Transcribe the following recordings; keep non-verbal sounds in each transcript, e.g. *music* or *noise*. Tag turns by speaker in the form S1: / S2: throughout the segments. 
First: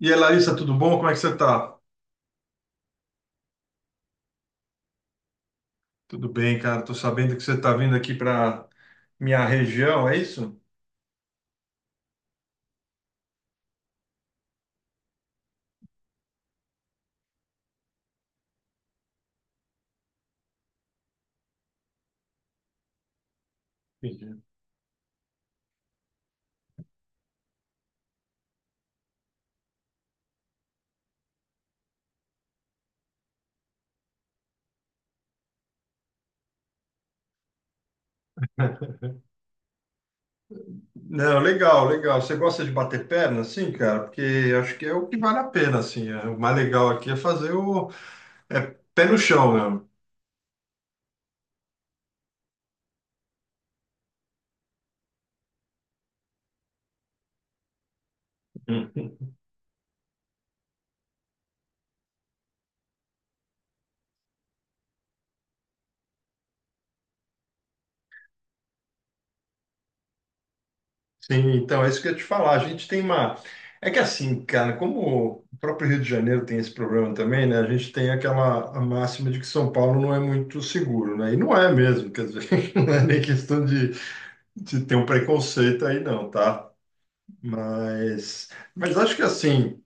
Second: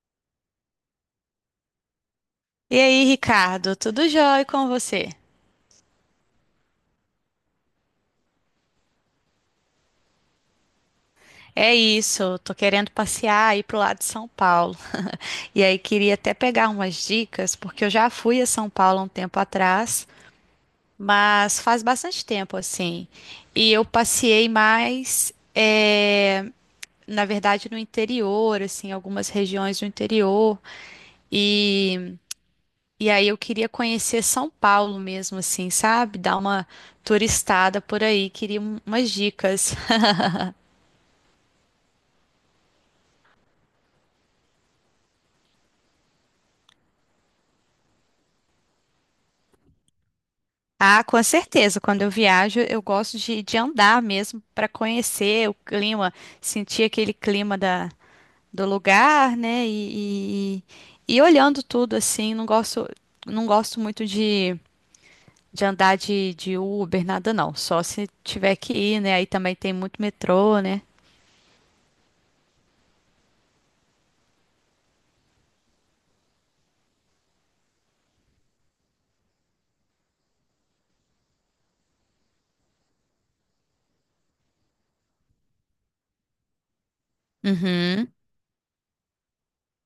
S1: E aí, Larissa, tudo bom? Como é que você tá?
S2: E aí, Ricardo, tudo jóia com você?
S1: Tudo bem, cara. Tô sabendo que você tá vindo aqui para minha região, é isso?
S2: É isso, tô querendo passear aí pro lado de São Paulo. E aí queria até pegar umas dicas, porque eu já fui a São Paulo há um tempo atrás, mas faz bastante tempo assim. E eu
S1: Entendi.
S2: passei mais, na verdade, no interior, assim, algumas regiões do interior. E, e aí eu queria conhecer São Paulo mesmo, assim, sabe? Dar uma turistada por aí, queria umas dicas.
S1: Não, legal, legal. Você gosta de bater perna, sim, cara? Porque acho que é o que vale a pena, assim. É, o mais legal aqui é fazer o é pé no chão, né?
S2: Ah, com certeza. Quando eu viajo, eu gosto de andar mesmo para conhecer o clima, sentir aquele clima do
S1: Uhum.
S2: lugar, né? E olhando tudo assim, não gosto, não gosto muito de andar de Uber, nada não. Só se tiver que ir, né? Aí também tem muito metrô, né?
S1: Sim, então é isso que eu ia te falar. A gente tem uma. É que assim, cara, como o próprio Rio de Janeiro tem esse problema também, né? A gente tem aquela a máxima de que São Paulo não é muito seguro, né? E não é mesmo, quer dizer, *laughs* não é nem questão de ter um preconceito aí não, tá?
S2: Uhum.
S1: Mas, mas acho que assim,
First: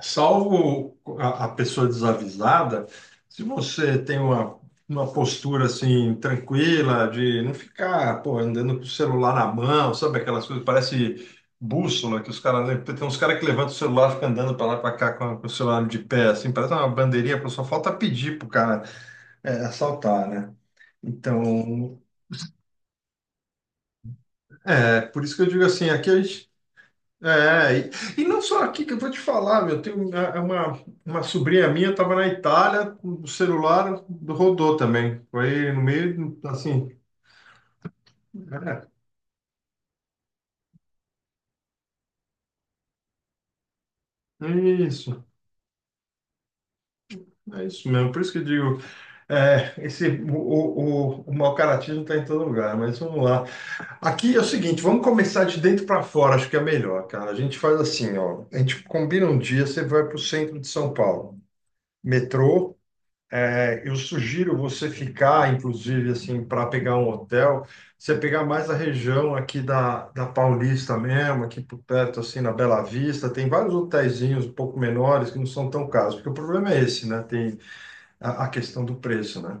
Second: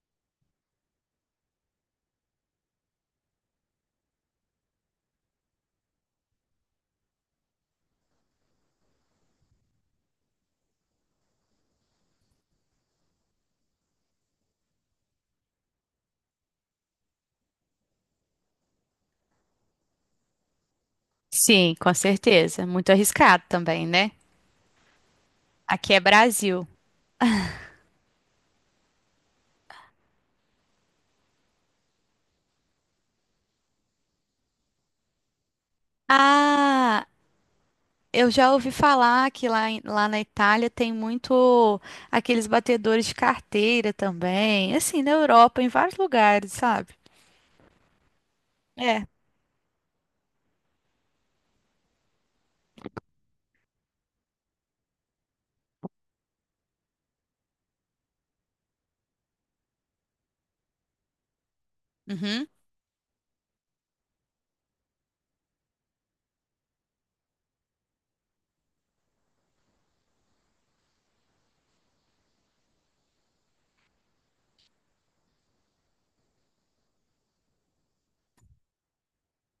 S1: salvo a pessoa desavisada, se você tem uma postura assim tranquila de não ficar, pô, andando com o celular na mão, sabe aquelas coisas, parece bússola que os caras, tem uns caras que levantam o celular, ficam andando para lá para cá com o celular de pé, assim, parece uma bandeirinha, pô, só falta pedir pro cara assaltar, né?
S2: Sim, com
S1: Então,
S2: certeza. Muito arriscado também, né?
S1: por isso que eu digo assim,
S2: Aqui é
S1: aqui a gente.
S2: Brasil.
S1: É, e não só aqui que eu vou te falar, meu, tem uma, uma sobrinha minha estava na Itália, o celular rodou também, foi no meio, assim,
S2: Ah, eu já ouvi
S1: é,
S2: falar que lá, lá na Itália tem muito aqueles batedores de carteira
S1: é
S2: também, assim, na
S1: isso,
S2: Europa, em vários lugares, sabe?
S1: é isso mesmo, por isso que eu digo,
S2: É.
S1: esse, o mau caratismo está em todo lugar, mas vamos lá. Aqui é o seguinte, vamos começar de dentro para fora, acho que é melhor, cara, a gente faz assim, ó, a gente combina um dia, você vai para o centro de São Paulo,
S2: Uhum.
S1: metrô. Eu sugiro você ficar, inclusive, assim, para pegar um hotel, você pegar mais a região aqui da Paulista mesmo, aqui por perto, assim, na Bela Vista, tem vários hotelzinhos um pouco menores que não são tão caros, porque o problema é esse, né? Tem a questão do preço, né?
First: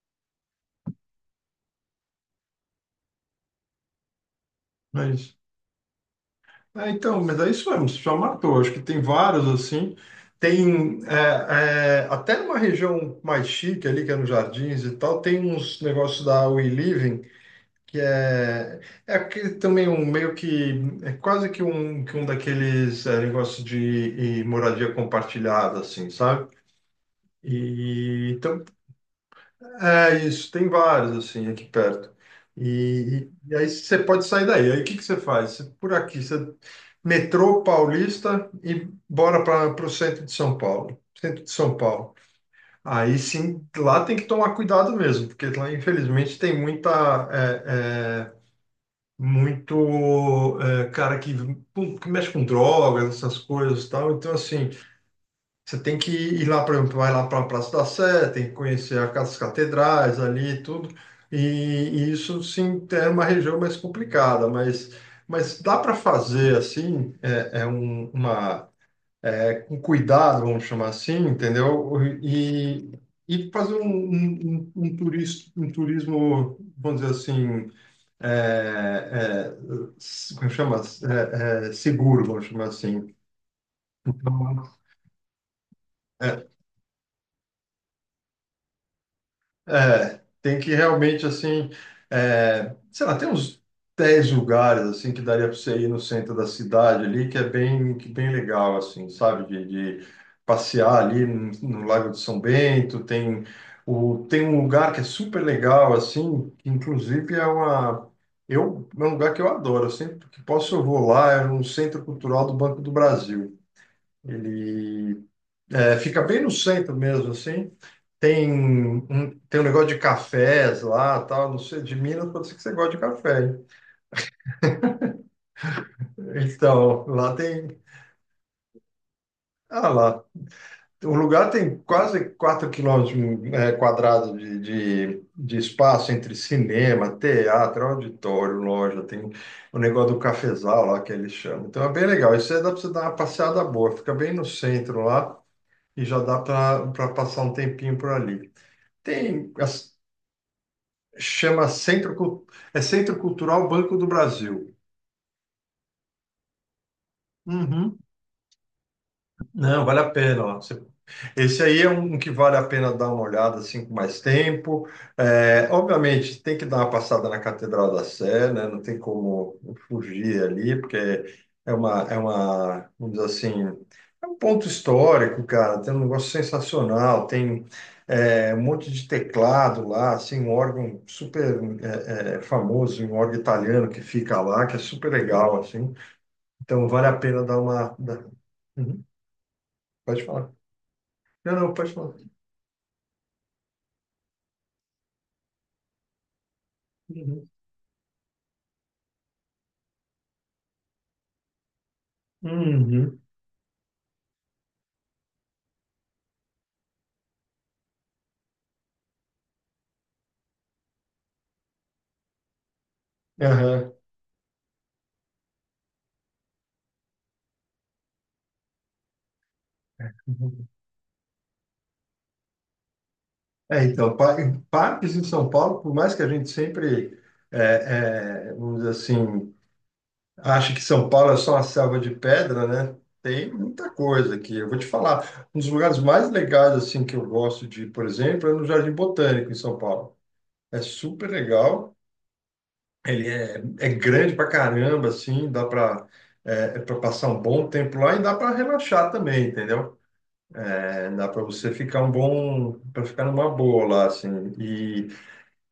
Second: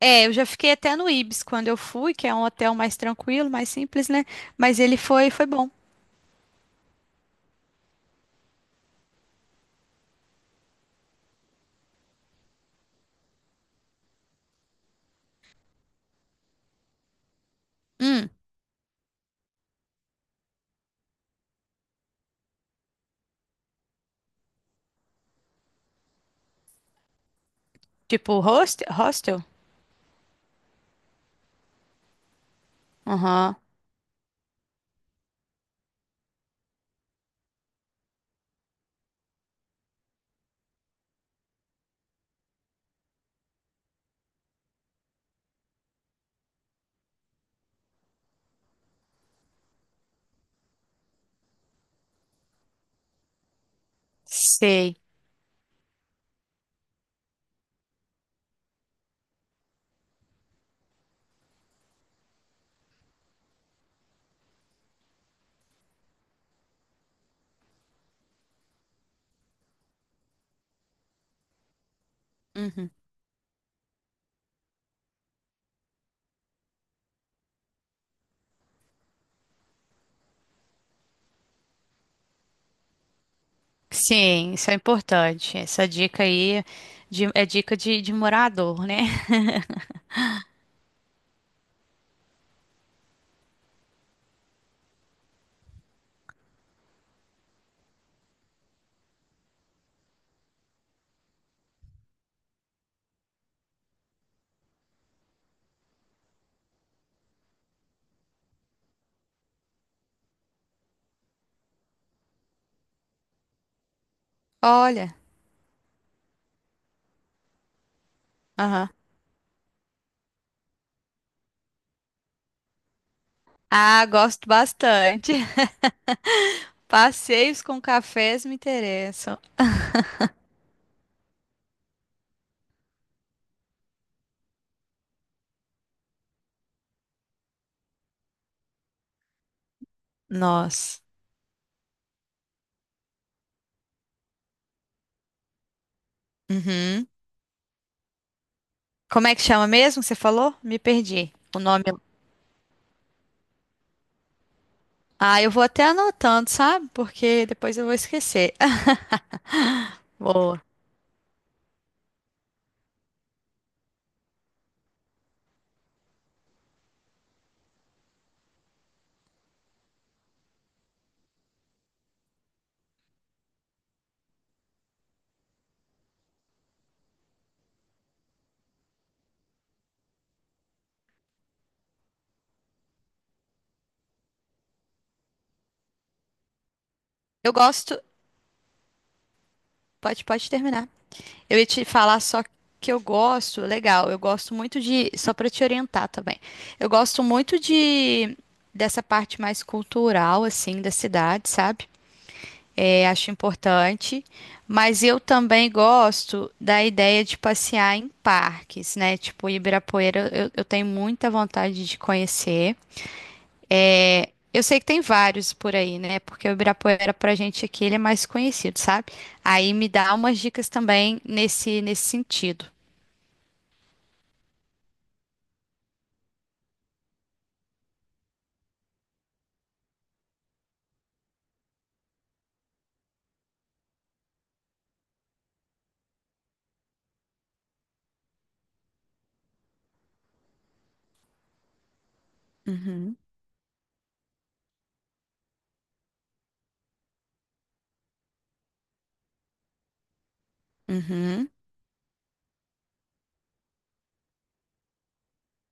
S2: É, eu já fiquei até no Ibis quando eu fui, que é um hotel mais tranquilo, mais simples, né? Mas ele
S1: Não é
S2: foi,
S1: isso.
S2: foi bom.
S1: Então, mas é isso mesmo, você já matou. Acho que tem vários, assim, tem até numa região mais chique ali, que é nos Jardins e tal, tem uns negócios da We Living, que
S2: Hum,
S1: é que também um meio que é quase que um, daqueles negócios de e moradia compartilhada, assim, sabe? E
S2: tipo
S1: então
S2: hostel?
S1: é isso, tem vários assim aqui perto. E
S2: Aham.
S1: aí você pode sair daí. Aí o que que você faz? Por aqui, você metrô Paulista e bora para o centro de São Paulo. Centro de São Paulo. Aí sim, lá tem que tomar cuidado mesmo, porque lá infelizmente tem muita muito cara que mexe com drogas, essas coisas e tal. Então, assim,
S2: Sei.
S1: você tem que ir lá, por exemplo, vai lá para a Praça da Sé, tem que conhecer as catedrais ali e tudo. E isso, sim, é uma região mais complicada, mas dá para fazer, assim, com cuidado, vamos chamar assim, entendeu?
S2: Uhum.
S1: E, e fazer um um turismo, vamos dizer assim, é, é, como chama? Seguro, vamos chamar assim.
S2: Sim,
S1: Então,
S2: isso é importante. Essa dica
S1: é,
S2: aí é dica de morador, né? *laughs*
S1: Tem que realmente, assim, sei lá, tem uns 10 lugares, assim, que daria para você ir no centro da cidade ali, que é bem, que bem legal, assim, sabe? De passear ali no Lago de São Bento, tem, um lugar que é super legal, assim, que inclusive é um lugar que eu adoro, eu sempre que posso eu vou lá, é no Centro Cultural do Banco do Brasil.
S2: Olha.
S1: Ele fica bem no centro mesmo, assim,
S2: Aham.
S1: tem um negócio de cafés lá, tal, não sei, de Minas, pode ser que você goste de café, hein?
S2: Ah, gosto bastante.
S1: Então, lá
S2: Passeios com cafés me interessam.
S1: ah lá, o lugar tem quase 4 quilômetros quadrados de, de espaço entre cinema, teatro, auditório, loja, tem o negócio do cafezal
S2: Nós.
S1: lá que eles chamam. Então é bem legal, isso aí dá para você dar uma passeada boa, fica bem no centro lá e já dá para
S2: Uhum.
S1: para passar um tempinho por ali.
S2: Como é que
S1: Tem
S2: chama
S1: as.
S2: mesmo? Que você falou? Me perdi. O
S1: Chama
S2: nome.
S1: Centro, é Centro Cultural Banco do Brasil.
S2: Ah, eu vou até anotando, sabe? Porque depois eu vou
S1: Uhum.
S2: esquecer. *laughs*
S1: Não, vale a pena, ó.
S2: Boa.
S1: Esse aí é um que vale a pena dar uma olhada assim com mais tempo. É, obviamente, tem que dar uma passada na Catedral da Sé, né? Não tem como fugir ali, porque vamos dizer assim, é um ponto histórico, cara. Tem um negócio sensacional, tem um monte de teclado lá, assim, um órgão super famoso, um órgão italiano que fica lá, que é super legal, assim. Então, vale a pena
S2: Eu gosto.
S1: Uhum, pode
S2: Pode, pode
S1: falar.
S2: terminar.
S1: Não,
S2: Eu ia
S1: não,
S2: te
S1: pode falar.
S2: falar só que eu gosto. Legal. Eu gosto muito de. Só para te orientar também. Eu gosto
S1: Uhum.
S2: muito de dessa parte mais cultural, assim, da cidade, sabe? É,
S1: Uhum.
S2: acho importante, mas eu também gosto da ideia de passear em parques, né? Tipo, Ibirapuera, eu tenho muita vontade de conhecer.
S1: Aham.
S2: É, eu sei que tem vários por aí, né? Porque o Ibirapuera, pra gente aqui, ele é mais conhecido, sabe? Aí me dá umas
S1: Uhum.
S2: dicas também nesse sentido.
S1: Então, em parques em São Paulo, por mais que a gente sempre, é, vamos dizer assim, ache que São Paulo é só uma selva de pedra, né? Tem muita coisa aqui. Eu vou te falar, um dos lugares mais legais, assim, que eu gosto de ir, por exemplo, é no Jardim Botânico, em São Paulo. É super legal,
S2: Uhum,
S1: é grande pra caramba, assim, dá pra, é, pra passar um bom tempo lá e dá pra relaxar também, entendeu? É, dá para
S2: uhum,
S1: você ficar um para ficar numa boa lá, assim. E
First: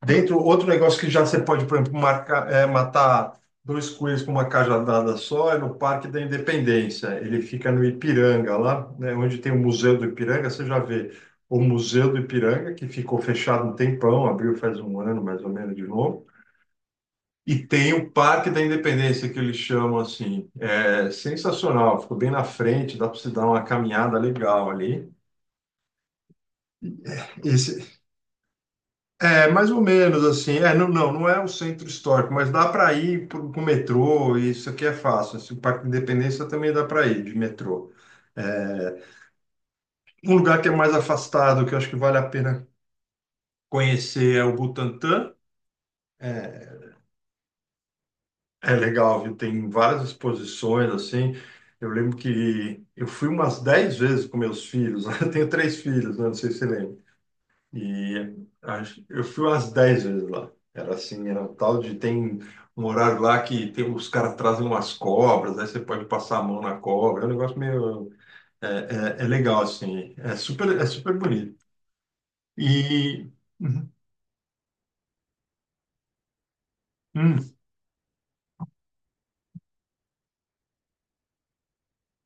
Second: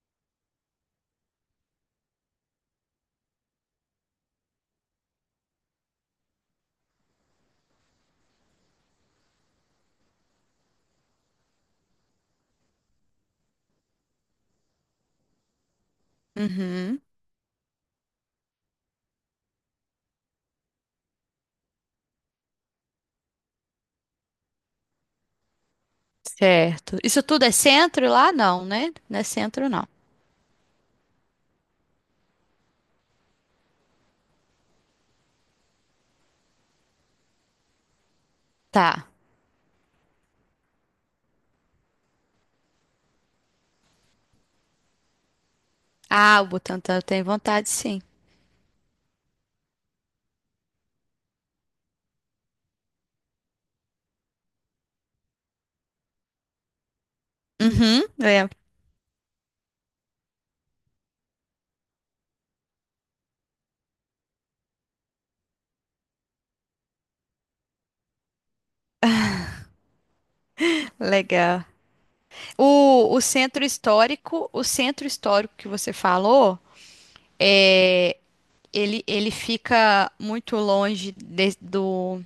S1: dentro, outro negócio que já você pode, por exemplo, marcar, matar dois coelhos com uma cajadada só é no Parque da Independência. Ele fica no Ipiranga, lá, né, onde tem o Museu do Ipiranga, você já vê o Museu do Ipiranga, que ficou fechado um tempão, abriu faz um ano mais ou menos de novo.
S2: uhum.
S1: E tem o Parque da Independência, que eles chamam assim. É sensacional, ficou bem na frente, dá para você dar uma caminhada legal ali.
S2: Certo. Isso tudo é
S1: Esse,
S2: centro lá? Não, né? Não é
S1: É,
S2: centro,
S1: mais ou
S2: não.
S1: menos assim. É, não, não, não é o centro histórico, mas dá para ir pro metrô, e isso aqui é fácil. Esse Parque da Independência também dá para ir de metrô. É,
S2: Tá.
S1: Um lugar que é mais afastado, que eu acho que vale a pena conhecer, é o Butantã.
S2: Ah, o
S1: É,
S2: Butantã eu tenho vontade, sim.
S1: é legal, viu? Tem várias exposições assim. Eu lembro que eu fui umas 10 vezes com meus filhos. *laughs* Eu tenho três filhos, né? Não sei se você lembra.
S2: Uhum,
S1: E
S2: lembro.
S1: eu fui umas 10 vezes lá. Era assim, era um tal de tem um horário lá que tem, os caras trazem umas cobras, aí você pode passar a mão na cobra. É um negócio meio. É, é legal, assim. É super bonito.
S2: Legal.
S1: E. Uhum.
S2: O centro histórico que você falou,
S1: Hum.
S2: é, ele fica muito longe do,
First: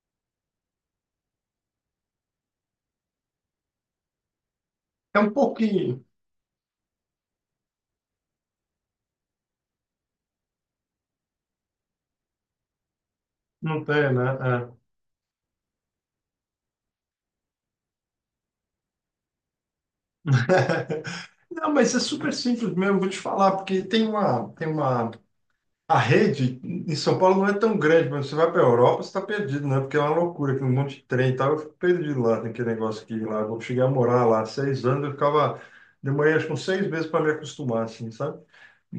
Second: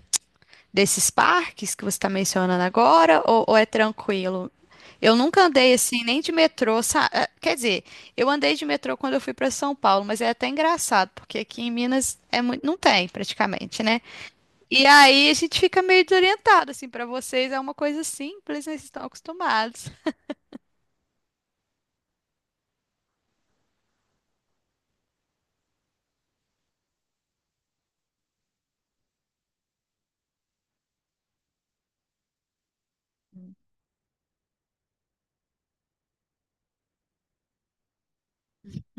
S2: desses parques que você está mencionando agora, ou é tranquilo? Eu
S1: É um
S2: nunca andei
S1: pouquinho.
S2: assim, nem de metrô, quer dizer, eu andei de metrô quando eu fui para São Paulo, mas é até engraçado, porque aqui em Minas é muito, não tem
S1: Não
S2: praticamente, né?
S1: tem, né?
S2: E aí a gente fica meio desorientado, assim, para vocês é uma coisa simples, né? Vocês estão acostumados.
S1: É. *laughs* Não, mas é super simples mesmo, vou te falar, porque tem uma, a rede em São Paulo não é tão grande, mas você vai para a Europa, você está perdido, né? Porque é uma loucura, que um monte de trem e tal. Eu fico perdido lá, tem aquele negócio aqui lá. Eu cheguei a morar lá 6 anos, eu ficava. Demorei acho que uns 6 meses para me acostumar, assim, sabe?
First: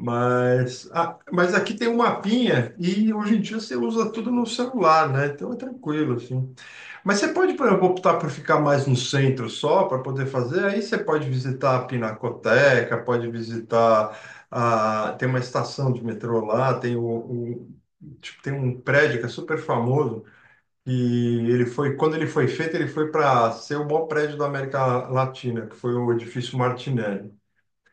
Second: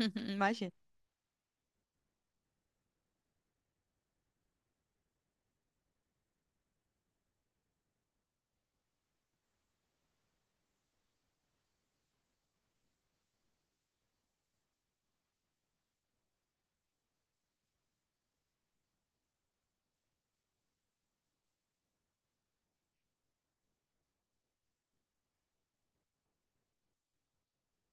S2: Uhum, imagina.
S1: ah, mas aqui tem um mapinha e hoje em dia você usa tudo no celular, né? Então é tranquilo, assim. Mas você pode, por exemplo, optar por ficar mais no centro só para poder fazer. Aí você pode visitar a Pinacoteca, pode visitar Tem uma estação de metrô lá, tipo, tem um prédio que é super famoso. E ele foi, quando ele foi feito, ele foi para ser o maior prédio da América Latina, que foi o edifício Martinelli.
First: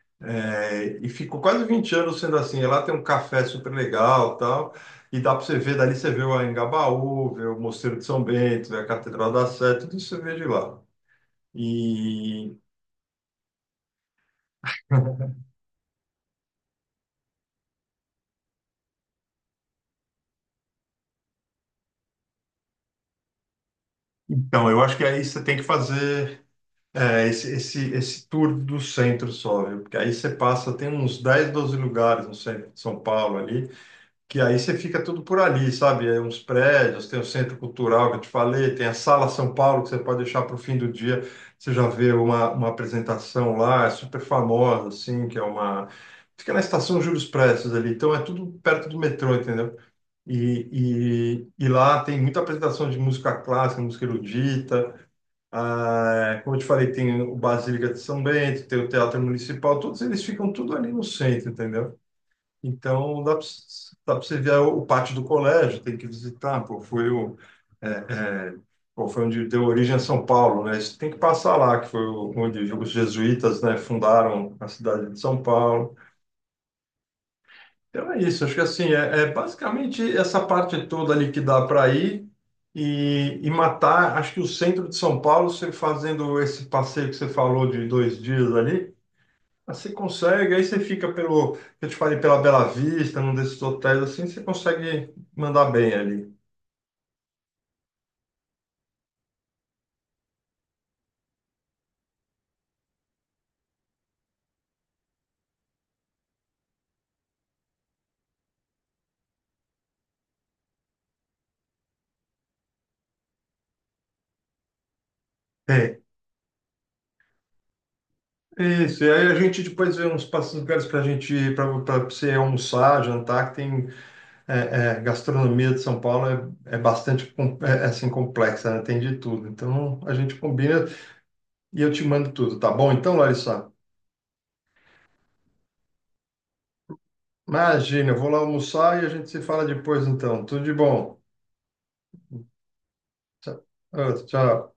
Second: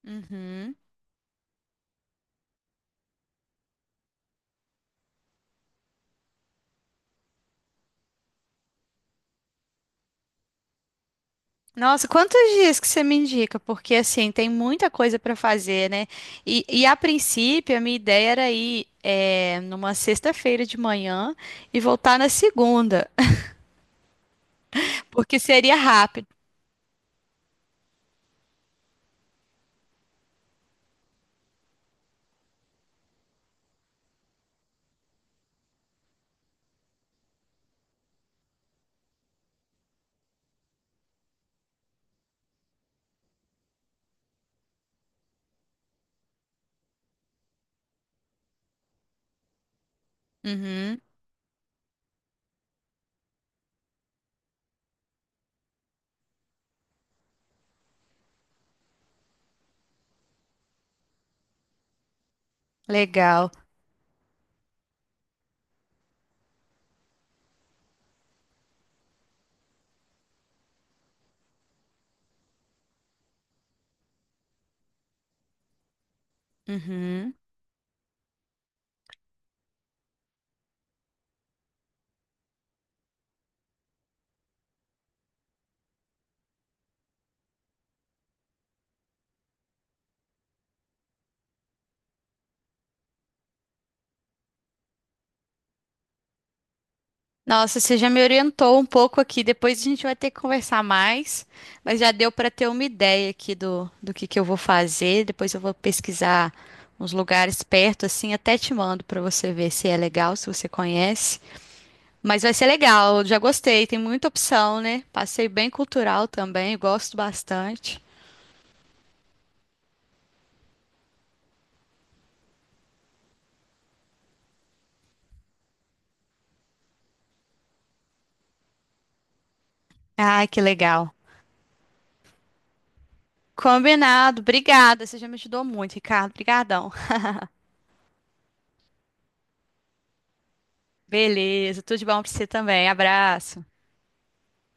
S2: Uhum.
S1: E ficou quase 20 anos sendo assim. E lá tem um café super legal, tal. E dá para você ver, dali você vê o Engabaú, vê o Mosteiro de São Bento, vê a Catedral da Sé, tudo isso você vê de lá.
S2: Nossa, quantos
S1: E
S2: dias que você me indica? Porque assim, tem muita coisa para fazer, né? E a princípio, a minha ideia era ir é numa sexta-feira de manhã e voltar na segunda,
S1: então, eu acho que
S2: *laughs*
S1: aí
S2: porque
S1: você tem que
S2: seria rápido.
S1: fazer esse tour do centro só, viu? Porque aí você passa, tem uns 10 12 lugares no centro de São Paulo ali, que aí você fica tudo por ali, sabe? É uns prédios, tem o Centro Cultural que eu te falei, tem a Sala São Paulo que você pode deixar para o fim do dia, você já vê uma apresentação lá, é super famosa, assim, Fica na Estação Júlio Prestes ali, então é tudo perto do metrô, entendeu?
S2: Uhum.
S1: E lá tem muita apresentação de música clássica, música erudita, ah, como eu te falei, tem o Basílica de São Bento, tem o Teatro Municipal, todos eles ficam tudo ali no centro, entendeu? Então, dá
S2: Legal.
S1: para você ver o pátio do colégio, tem que visitar, pô, foi o, é, é, pô, foi onde deu origem a São Paulo, né? Isso tem que passar lá, que onde os jesuítas, né, fundaram a cidade de São Paulo.
S2: Uhum.
S1: Então é isso, acho que assim, basicamente essa parte toda ali que dá para ir e matar, acho que o centro de São Paulo, você fazendo esse passeio que você falou de 2 dias ali, mas você consegue, aí você fica pelo, eu te falei, pela Bela Vista, num desses hotéis assim, você consegue mandar bem ali.
S2: Nossa, você já me orientou um pouco aqui. Depois a gente vai ter que conversar mais, mas já deu para ter uma ideia aqui do que eu vou fazer. Depois eu vou pesquisar uns lugares perto, assim, até te mando para você ver se é legal, se você conhece. Mas vai ser legal, eu já gostei, tem muita opção, né? Passei bem
S1: É,
S2: cultural também, gosto bastante.
S1: isso. E aí a gente depois vê uns passos lugares para a gente ir, para você almoçar, jantar, que tem gastronomia de São Paulo é bastante assim, complexa, né? Tem de tudo. Então a gente
S2: Ai, que
S1: combina
S2: legal.
S1: e eu te mando tudo, tá bom? Então, Larissa,
S2: Combinado, obrigada. Você já me ajudou muito, Ricardo. Obrigadão.
S1: imagina, eu vou lá almoçar e a gente se fala depois então. Tudo de bom.
S2: Beleza, tudo de bom para você também.
S1: Tchau.
S2: Abraço.
S1: Ah, tchau.